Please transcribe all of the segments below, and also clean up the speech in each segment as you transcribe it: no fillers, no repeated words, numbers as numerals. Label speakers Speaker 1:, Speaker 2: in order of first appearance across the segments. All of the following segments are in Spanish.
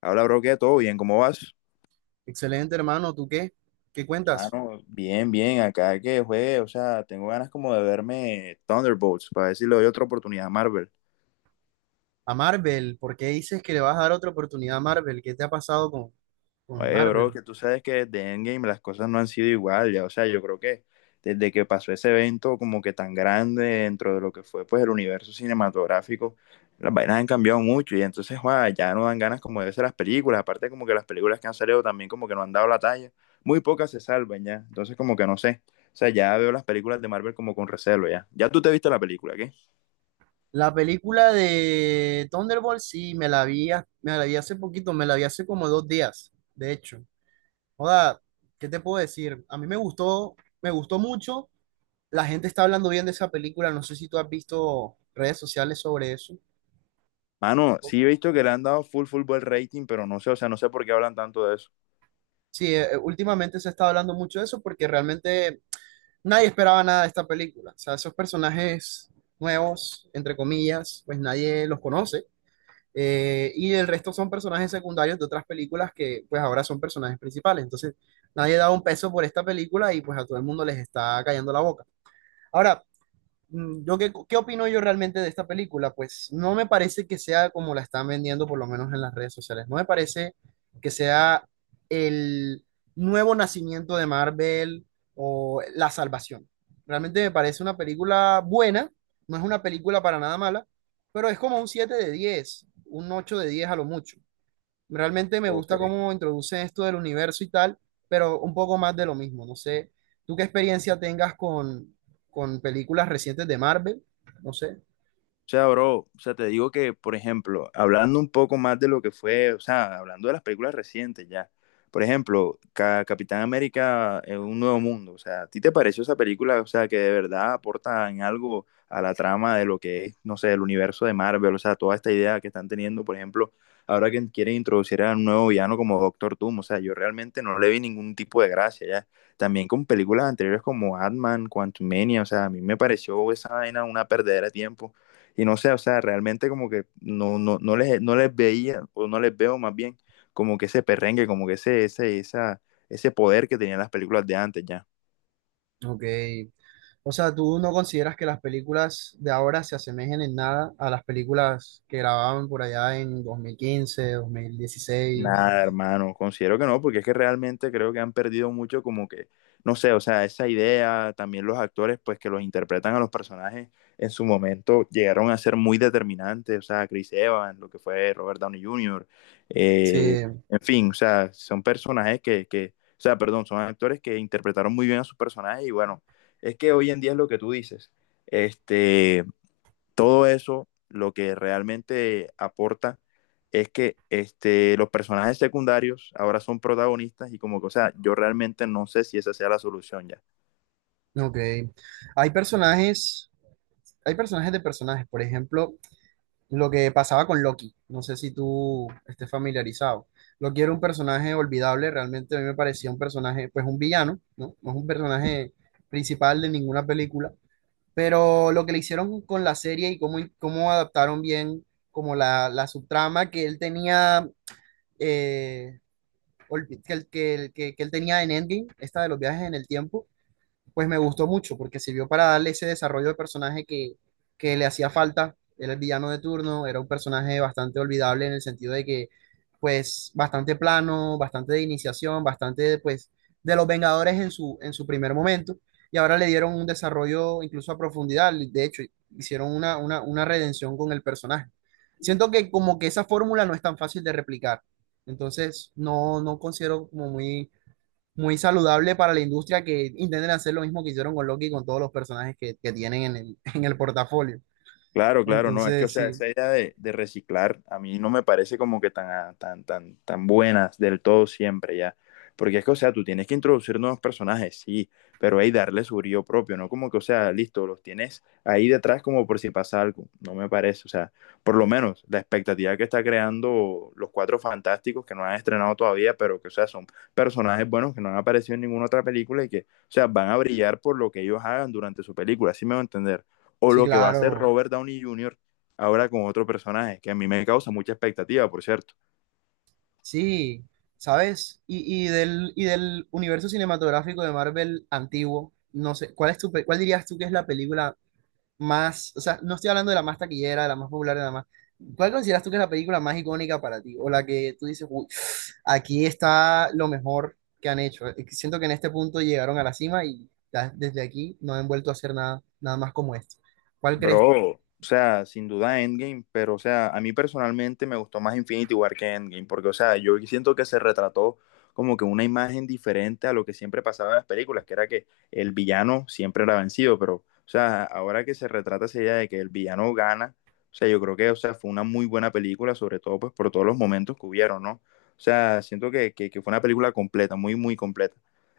Speaker 1: Habla, bro, qué todo bien, ¿cómo vas?
Speaker 2: Excelente, hermano. ¿Tú qué? ¿Qué cuentas?
Speaker 1: Mano, bien, acá que juegue, o sea, tengo ganas como de verme Thunderbolts para ver si le doy otra oportunidad a Marvel.
Speaker 2: A Marvel, ¿por qué dices que le vas a dar otra oportunidad a Marvel? ¿Qué te ha pasado con
Speaker 1: Oye, bro,
Speaker 2: Marvel?
Speaker 1: que tú sabes que desde Endgame las cosas no han sido igual, ya, o sea, yo creo que desde que pasó ese evento como que tan grande dentro de lo que fue pues el universo cinematográfico, las vainas han cambiado mucho y entonces, joda, ya no dan ganas como de hacer las películas, aparte como que las películas que han salido también como que no han dado la talla, muy pocas se salvan ya, entonces como que no sé, o sea, ya veo las películas de Marvel como con recelo ya, ya tú te viste la película, ¿qué?
Speaker 2: La película de Thunderbolt, sí, me la vi, me la vi hace poquito, me la vi hace como dos días, de hecho. Joda, ¿qué te puedo decir? A mí me gustó mucho. La gente está hablando bien de esa película. No sé si tú has visto redes sociales sobre eso un
Speaker 1: Mano, sí he
Speaker 2: poco.
Speaker 1: visto que le han dado full buen rating, pero no sé, o sea, no sé por qué hablan tanto de eso.
Speaker 2: Sí, últimamente se está hablando mucho de eso porque realmente nadie esperaba nada de esta película. O sea, esos personajes nuevos, entre comillas, pues nadie los conoce. Y el resto son personajes secundarios de otras películas que pues ahora son personajes principales. Entonces, nadie da un peso por esta película y pues a todo el mundo les está cayendo la boca. Ahora, yo qué opino yo realmente de esta película? Pues no me parece que sea como la están vendiendo, por lo menos en las redes sociales. No me parece que sea el nuevo nacimiento de Marvel o la salvación. Realmente me parece una película buena, no es una película para nada mala, pero es como un 7 de 10 un 8 de 10 a lo mucho. Realmente me
Speaker 1: Ok.
Speaker 2: gusta cómo introduce esto del universo y tal, pero un poco más de lo mismo. No sé, ¿tú qué experiencia tengas con películas recientes de Marvel? No sé.
Speaker 1: O sea, bro, o sea, te digo que, por ejemplo, hablando un poco más de lo que fue, o sea, hablando de las películas recientes ya, por ejemplo, Capitán América en un nuevo mundo, o sea, ¿a ti te pareció esa película, o sea, que de verdad aporta en algo a la trama de lo que es, no sé, el universo de Marvel, o sea, toda esta idea que están teniendo, por ejemplo, ahora que quieren introducir a un nuevo villano como Doctor Doom, o sea, yo realmente no le vi ningún tipo de gracia ya. También con películas anteriores como Ant-Man, Quantumania, o sea, a mí me pareció esa vaina una perdedera de tiempo y no sé, o sea, realmente como que no les veía, o no les veo más bien, como que ese perrengue, como que ese poder que tenían las películas de antes ya.
Speaker 2: Ok. O sea, ¿tú no consideras que las películas de ahora se asemejen en nada a las películas que grababan por allá en dos mil quince dos mil dieciséis?
Speaker 1: Nada, hermano, considero que no, porque es que realmente creo que han perdido mucho como que, no sé, o sea, esa idea, también los actores, pues que los interpretan a los personajes en su momento llegaron a ser muy determinantes, o sea, Chris Evans, lo que fue Robert Downey Jr.,
Speaker 2: Sí,
Speaker 1: eh, en fin, o sea, son personajes o sea, perdón, son actores que interpretaron muy bien a sus personajes y bueno, es que hoy en día es lo que tú dices, este todo eso lo que realmente aporta es que este, los personajes secundarios ahora son protagonistas y como que, o sea, yo realmente no sé si esa sea la solución ya.
Speaker 2: ok. Hay personajes, hay personajes de personajes. Por ejemplo, lo que pasaba con Loki. No sé si tú estés familiarizado. Loki era un personaje olvidable, realmente a mí me parecía un personaje, pues un villano, ¿no? No es un personaje principal de ninguna película, pero lo que le hicieron con la serie y cómo adaptaron bien como la subtrama que él tenía, eh, que él tenía en Endgame, esta de los viajes en el tiempo, pues me gustó mucho porque sirvió para darle ese desarrollo de personaje que le hacía falta. Era el villano de turno, era un personaje bastante olvidable en el sentido de que, pues, bastante plano, bastante de iniciación, bastante, pues, de los Vengadores en en su primer momento. Y ahora le dieron un desarrollo incluso a profundidad. De hecho, hicieron una redención con el personaje. Siento que como que esa fórmula no es tan fácil de replicar. Entonces, no, no considero como muy saludable para la industria que intenten hacer lo mismo que hicieron con Loki y con todos los personajes que tienen en el, en el portafolio.
Speaker 1: Claro, claro, no, es que, o
Speaker 2: Entonces,
Speaker 1: sea,
Speaker 2: sí,
Speaker 1: esa idea de reciclar a mí no me parece como que tan, ah, tan buenas del todo siempre ya. Porque es que, o sea, tú tienes que introducir nuevos personajes, sí, pero hay darle su brillo propio, ¿no? Como que, o sea, listo, los tienes ahí detrás como por si pasa algo, no me parece, o sea, por lo menos la expectativa que está creando los Cuatro Fantásticos que no han estrenado todavía, pero que, o sea, son personajes buenos que no han aparecido en ninguna otra película y que, o sea, van a brillar por lo que ellos hagan durante su película, así me va a entender o
Speaker 2: sí,
Speaker 1: lo que va a hacer
Speaker 2: claro,
Speaker 1: Robert Downey Jr. ahora con otro personaje, que a mí me causa mucha expectativa, por cierto.
Speaker 2: sí, ¿sabes? Y del universo cinematográfico de Marvel antiguo, no sé, ¿cuál es cuál dirías tú que es la película más, o sea, no estoy hablando de la más taquillera, de la más popular, de la más... ¿Cuál consideras tú que es la película más icónica para ti? O la que tú dices: "Uy, aquí está lo mejor que han hecho. Siento que en este punto llegaron a la cima y ya desde aquí no han vuelto a hacer nada, nada más como esto. ¿Cuál crees?"
Speaker 1: Bro, o sea, sin duda Endgame, pero o sea, a mí personalmente me gustó más Infinity War que Endgame, porque o sea, yo siento que se retrató como que una imagen diferente a lo que siempre pasaba en las películas, que era que el villano siempre era vencido, pero o sea, ahora que se retrata esa idea de que el villano gana, o sea, yo creo que, o sea, fue una muy buena película, sobre todo pues por todos los momentos que hubieron, ¿no? O sea, siento que fue una película completa, muy completa.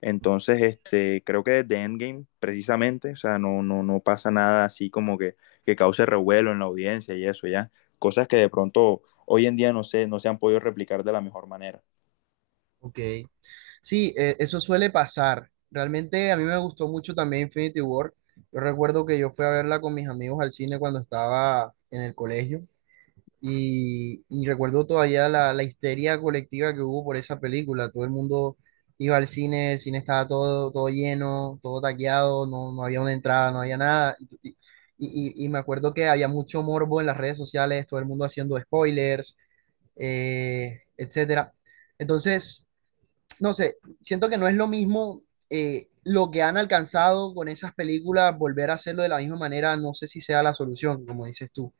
Speaker 1: Entonces, este, creo que desde Endgame, precisamente, o sea, no pasa nada así como que cause revuelo en la audiencia y eso, ya. Cosas que de pronto hoy en día no sé, no se han podido replicar de la mejor manera.
Speaker 2: Ok. Sí, eso suele pasar. Realmente a mí me gustó mucho también Infinity War. Yo recuerdo que yo fui a verla con mis amigos al cine cuando estaba en el colegio. Y recuerdo todavía la histeria colectiva que hubo por esa película. Todo el mundo iba al cine, el cine estaba todo, todo lleno, todo taqueado, no, no había una entrada, no había nada. Y, y me acuerdo que había mucho morbo en las redes sociales, todo el mundo haciendo spoilers, etcétera. Entonces, no sé, siento que no es lo mismo lo que han alcanzado con esas películas, volver a hacerlo de la misma manera, no sé si sea la solución, como dices tú.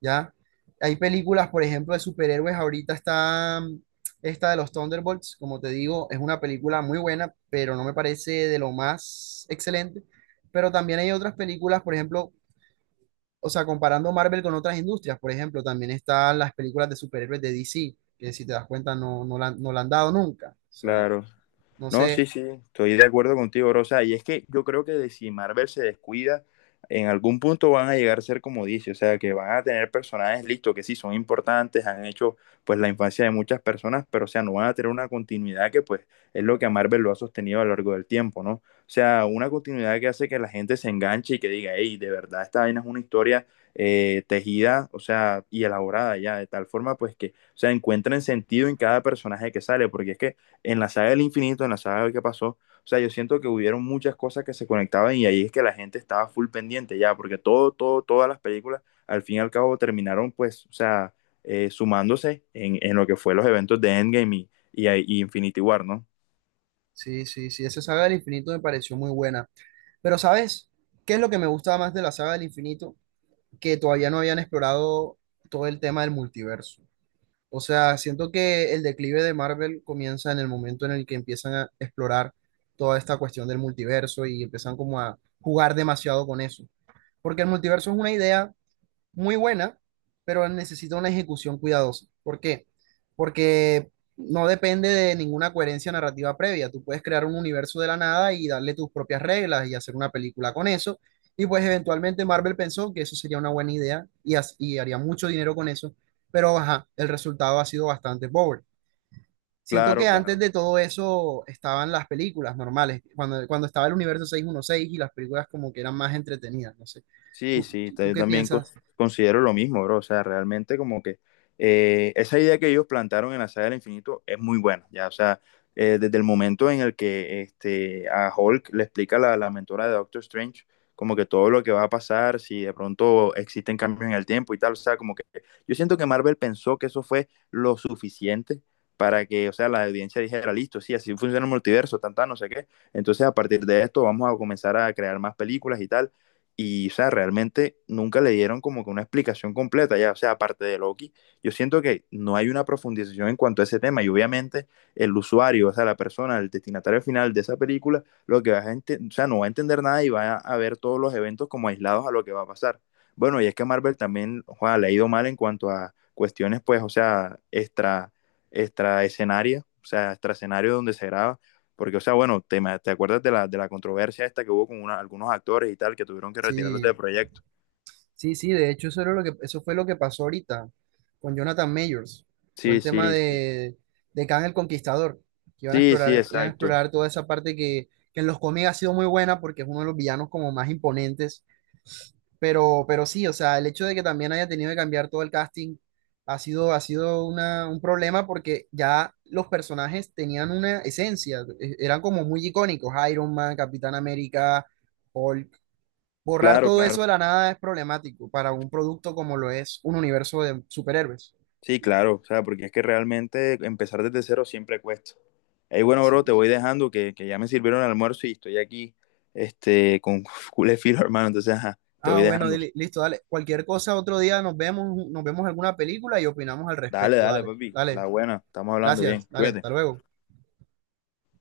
Speaker 2: ¿Ya? Hay películas, por ejemplo, de superhéroes. Ahorita está esta de los Thunderbolts, como te digo, es una película muy buena, pero no me parece de lo más excelente. Pero también hay otras películas, por ejemplo, o sea, comparando Marvel con otras industrias, por ejemplo, también están las películas de superhéroes de DC, que si te das cuenta no, no la han dado nunca. O sea,
Speaker 1: Claro.
Speaker 2: no
Speaker 1: No, sí,
Speaker 2: sé,
Speaker 1: sí, estoy de acuerdo contigo, Rosa. Y es que yo creo que de si Marvel se descuida, en algún punto van a llegar a ser como dice, o sea, que van a tener personajes listos que sí son importantes, han hecho pues la infancia de muchas personas, pero o sea, no van a tener una continuidad que pues es lo que a Marvel lo ha sostenido a lo largo del tiempo, ¿no? O sea, una continuidad que hace que la gente se enganche y que diga, hey, de verdad esta vaina es una historia tejida, o sea, y elaborada ya, de tal forma pues que, o sea, encuentren sentido en cada personaje que sale, porque es que en la saga del infinito, en la saga de qué pasó. O sea, yo siento que hubieron muchas cosas que se conectaban y ahí es que la gente estaba full pendiente ya, porque todas las películas al fin y al cabo terminaron pues, o sea, sumándose en lo que fue los eventos de Endgame y Infinity War, ¿no?
Speaker 2: sí, sí, sí, esa saga del infinito me pareció muy buena. Pero, ¿sabes? ¿Qué es lo que me gusta más de la saga del infinito? Que todavía no habían explorado todo el tema del multiverso. O sea, siento que el declive de Marvel comienza en el momento en el que empiezan a explorar toda esta cuestión del multiverso y empiezan como a jugar demasiado con eso. Porque el multiverso es una idea muy buena, pero necesita una ejecución cuidadosa. ¿Por qué? Porque no depende de ninguna coherencia narrativa previa. Tú puedes crear un universo de la nada y darle tus propias reglas y hacer una película con eso. Y pues eventualmente Marvel pensó que eso sería una buena idea y y haría mucho dinero con eso, pero ajá, el resultado ha sido bastante pobre. Siento que
Speaker 1: Claro,
Speaker 2: antes
Speaker 1: claro.
Speaker 2: de todo eso estaban las películas normales, cuando estaba el universo 616 y las películas como que eran más entretenidas, no sé.
Speaker 1: Sí, sí,
Speaker 2: Tú qué
Speaker 1: también
Speaker 2: piensas?
Speaker 1: considero lo mismo, bro. O sea, realmente como que esa idea que ellos plantaron en la saga del infinito es muy buena, ya. O sea, desde el momento en el que este, a Hulk le explica la mentora de Doctor Strange como que todo lo que va a pasar, si de pronto existen cambios en el tiempo y tal. O sea, como que yo siento que Marvel pensó que eso fue lo suficiente para que, o sea, la audiencia dijera, listo, sí, así funciona el multiverso, tan, no sé qué. Entonces, a partir de esto vamos a comenzar a crear más películas y tal. Y, o sea, realmente nunca le dieron como que una explicación completa, ya, o sea, aparte de Loki, yo siento que no hay una profundización en cuanto a ese tema y obviamente el usuario, o sea, la persona, el destinatario final de esa película, lo que va a, o sea, no va a entender nada y va a ver todos los eventos como aislados a lo que va a pasar. Bueno, y es que Marvel también, joda, le ha ido mal en cuanto a cuestiones, pues, o sea, extra escenario, o sea, extra escenario donde se graba porque, o sea, bueno, te acuerdas de de la controversia esta que hubo con algunos actores y tal, que tuvieron que retirarlos del
Speaker 2: Sí.
Speaker 1: proyecto.
Speaker 2: Sí, sí, de hecho eso era lo que, eso fue lo que pasó ahorita con Jonathan Majors, todo
Speaker 1: Sí,
Speaker 2: el tema
Speaker 1: sí, sí.
Speaker 2: de Kang el Conquistador, que
Speaker 1: Sí, sí,
Speaker 2: iban a
Speaker 1: exacto.
Speaker 2: explorar toda esa parte que en los cómics ha sido muy buena porque es uno de los villanos como más imponentes, pero sí, o sea, el hecho de que también haya tenido que cambiar todo el casting ha sido una, un problema porque ya los personajes tenían una esencia, eran como muy icónicos, Iron Man, Capitán América, Hulk. Borrar
Speaker 1: Claro,
Speaker 2: todo
Speaker 1: claro.
Speaker 2: eso de la nada es problemático para un producto como lo es un universo de superhéroes.
Speaker 1: Sí,
Speaker 2: Ya,
Speaker 1: claro. O sea, porque es que realmente empezar desde cero siempre cuesta. Ey, bueno, bro, te voy
Speaker 2: sí.
Speaker 1: dejando que ya me sirvieron el almuerzo y estoy aquí, este, con culé filo, hermano. Entonces, ajá, te
Speaker 2: Ah,
Speaker 1: voy
Speaker 2: bueno,
Speaker 1: dejando.
Speaker 2: listo, dale. Cualquier cosa, otro día nos vemos alguna película y opinamos al
Speaker 1: Dale,
Speaker 2: respecto.
Speaker 1: dale,
Speaker 2: Dale,
Speaker 1: papi. La
Speaker 2: dale.
Speaker 1: buena. Estamos hablando
Speaker 2: Gracias,
Speaker 1: bien.
Speaker 2: dale,
Speaker 1: Cuídate.
Speaker 2: hasta luego.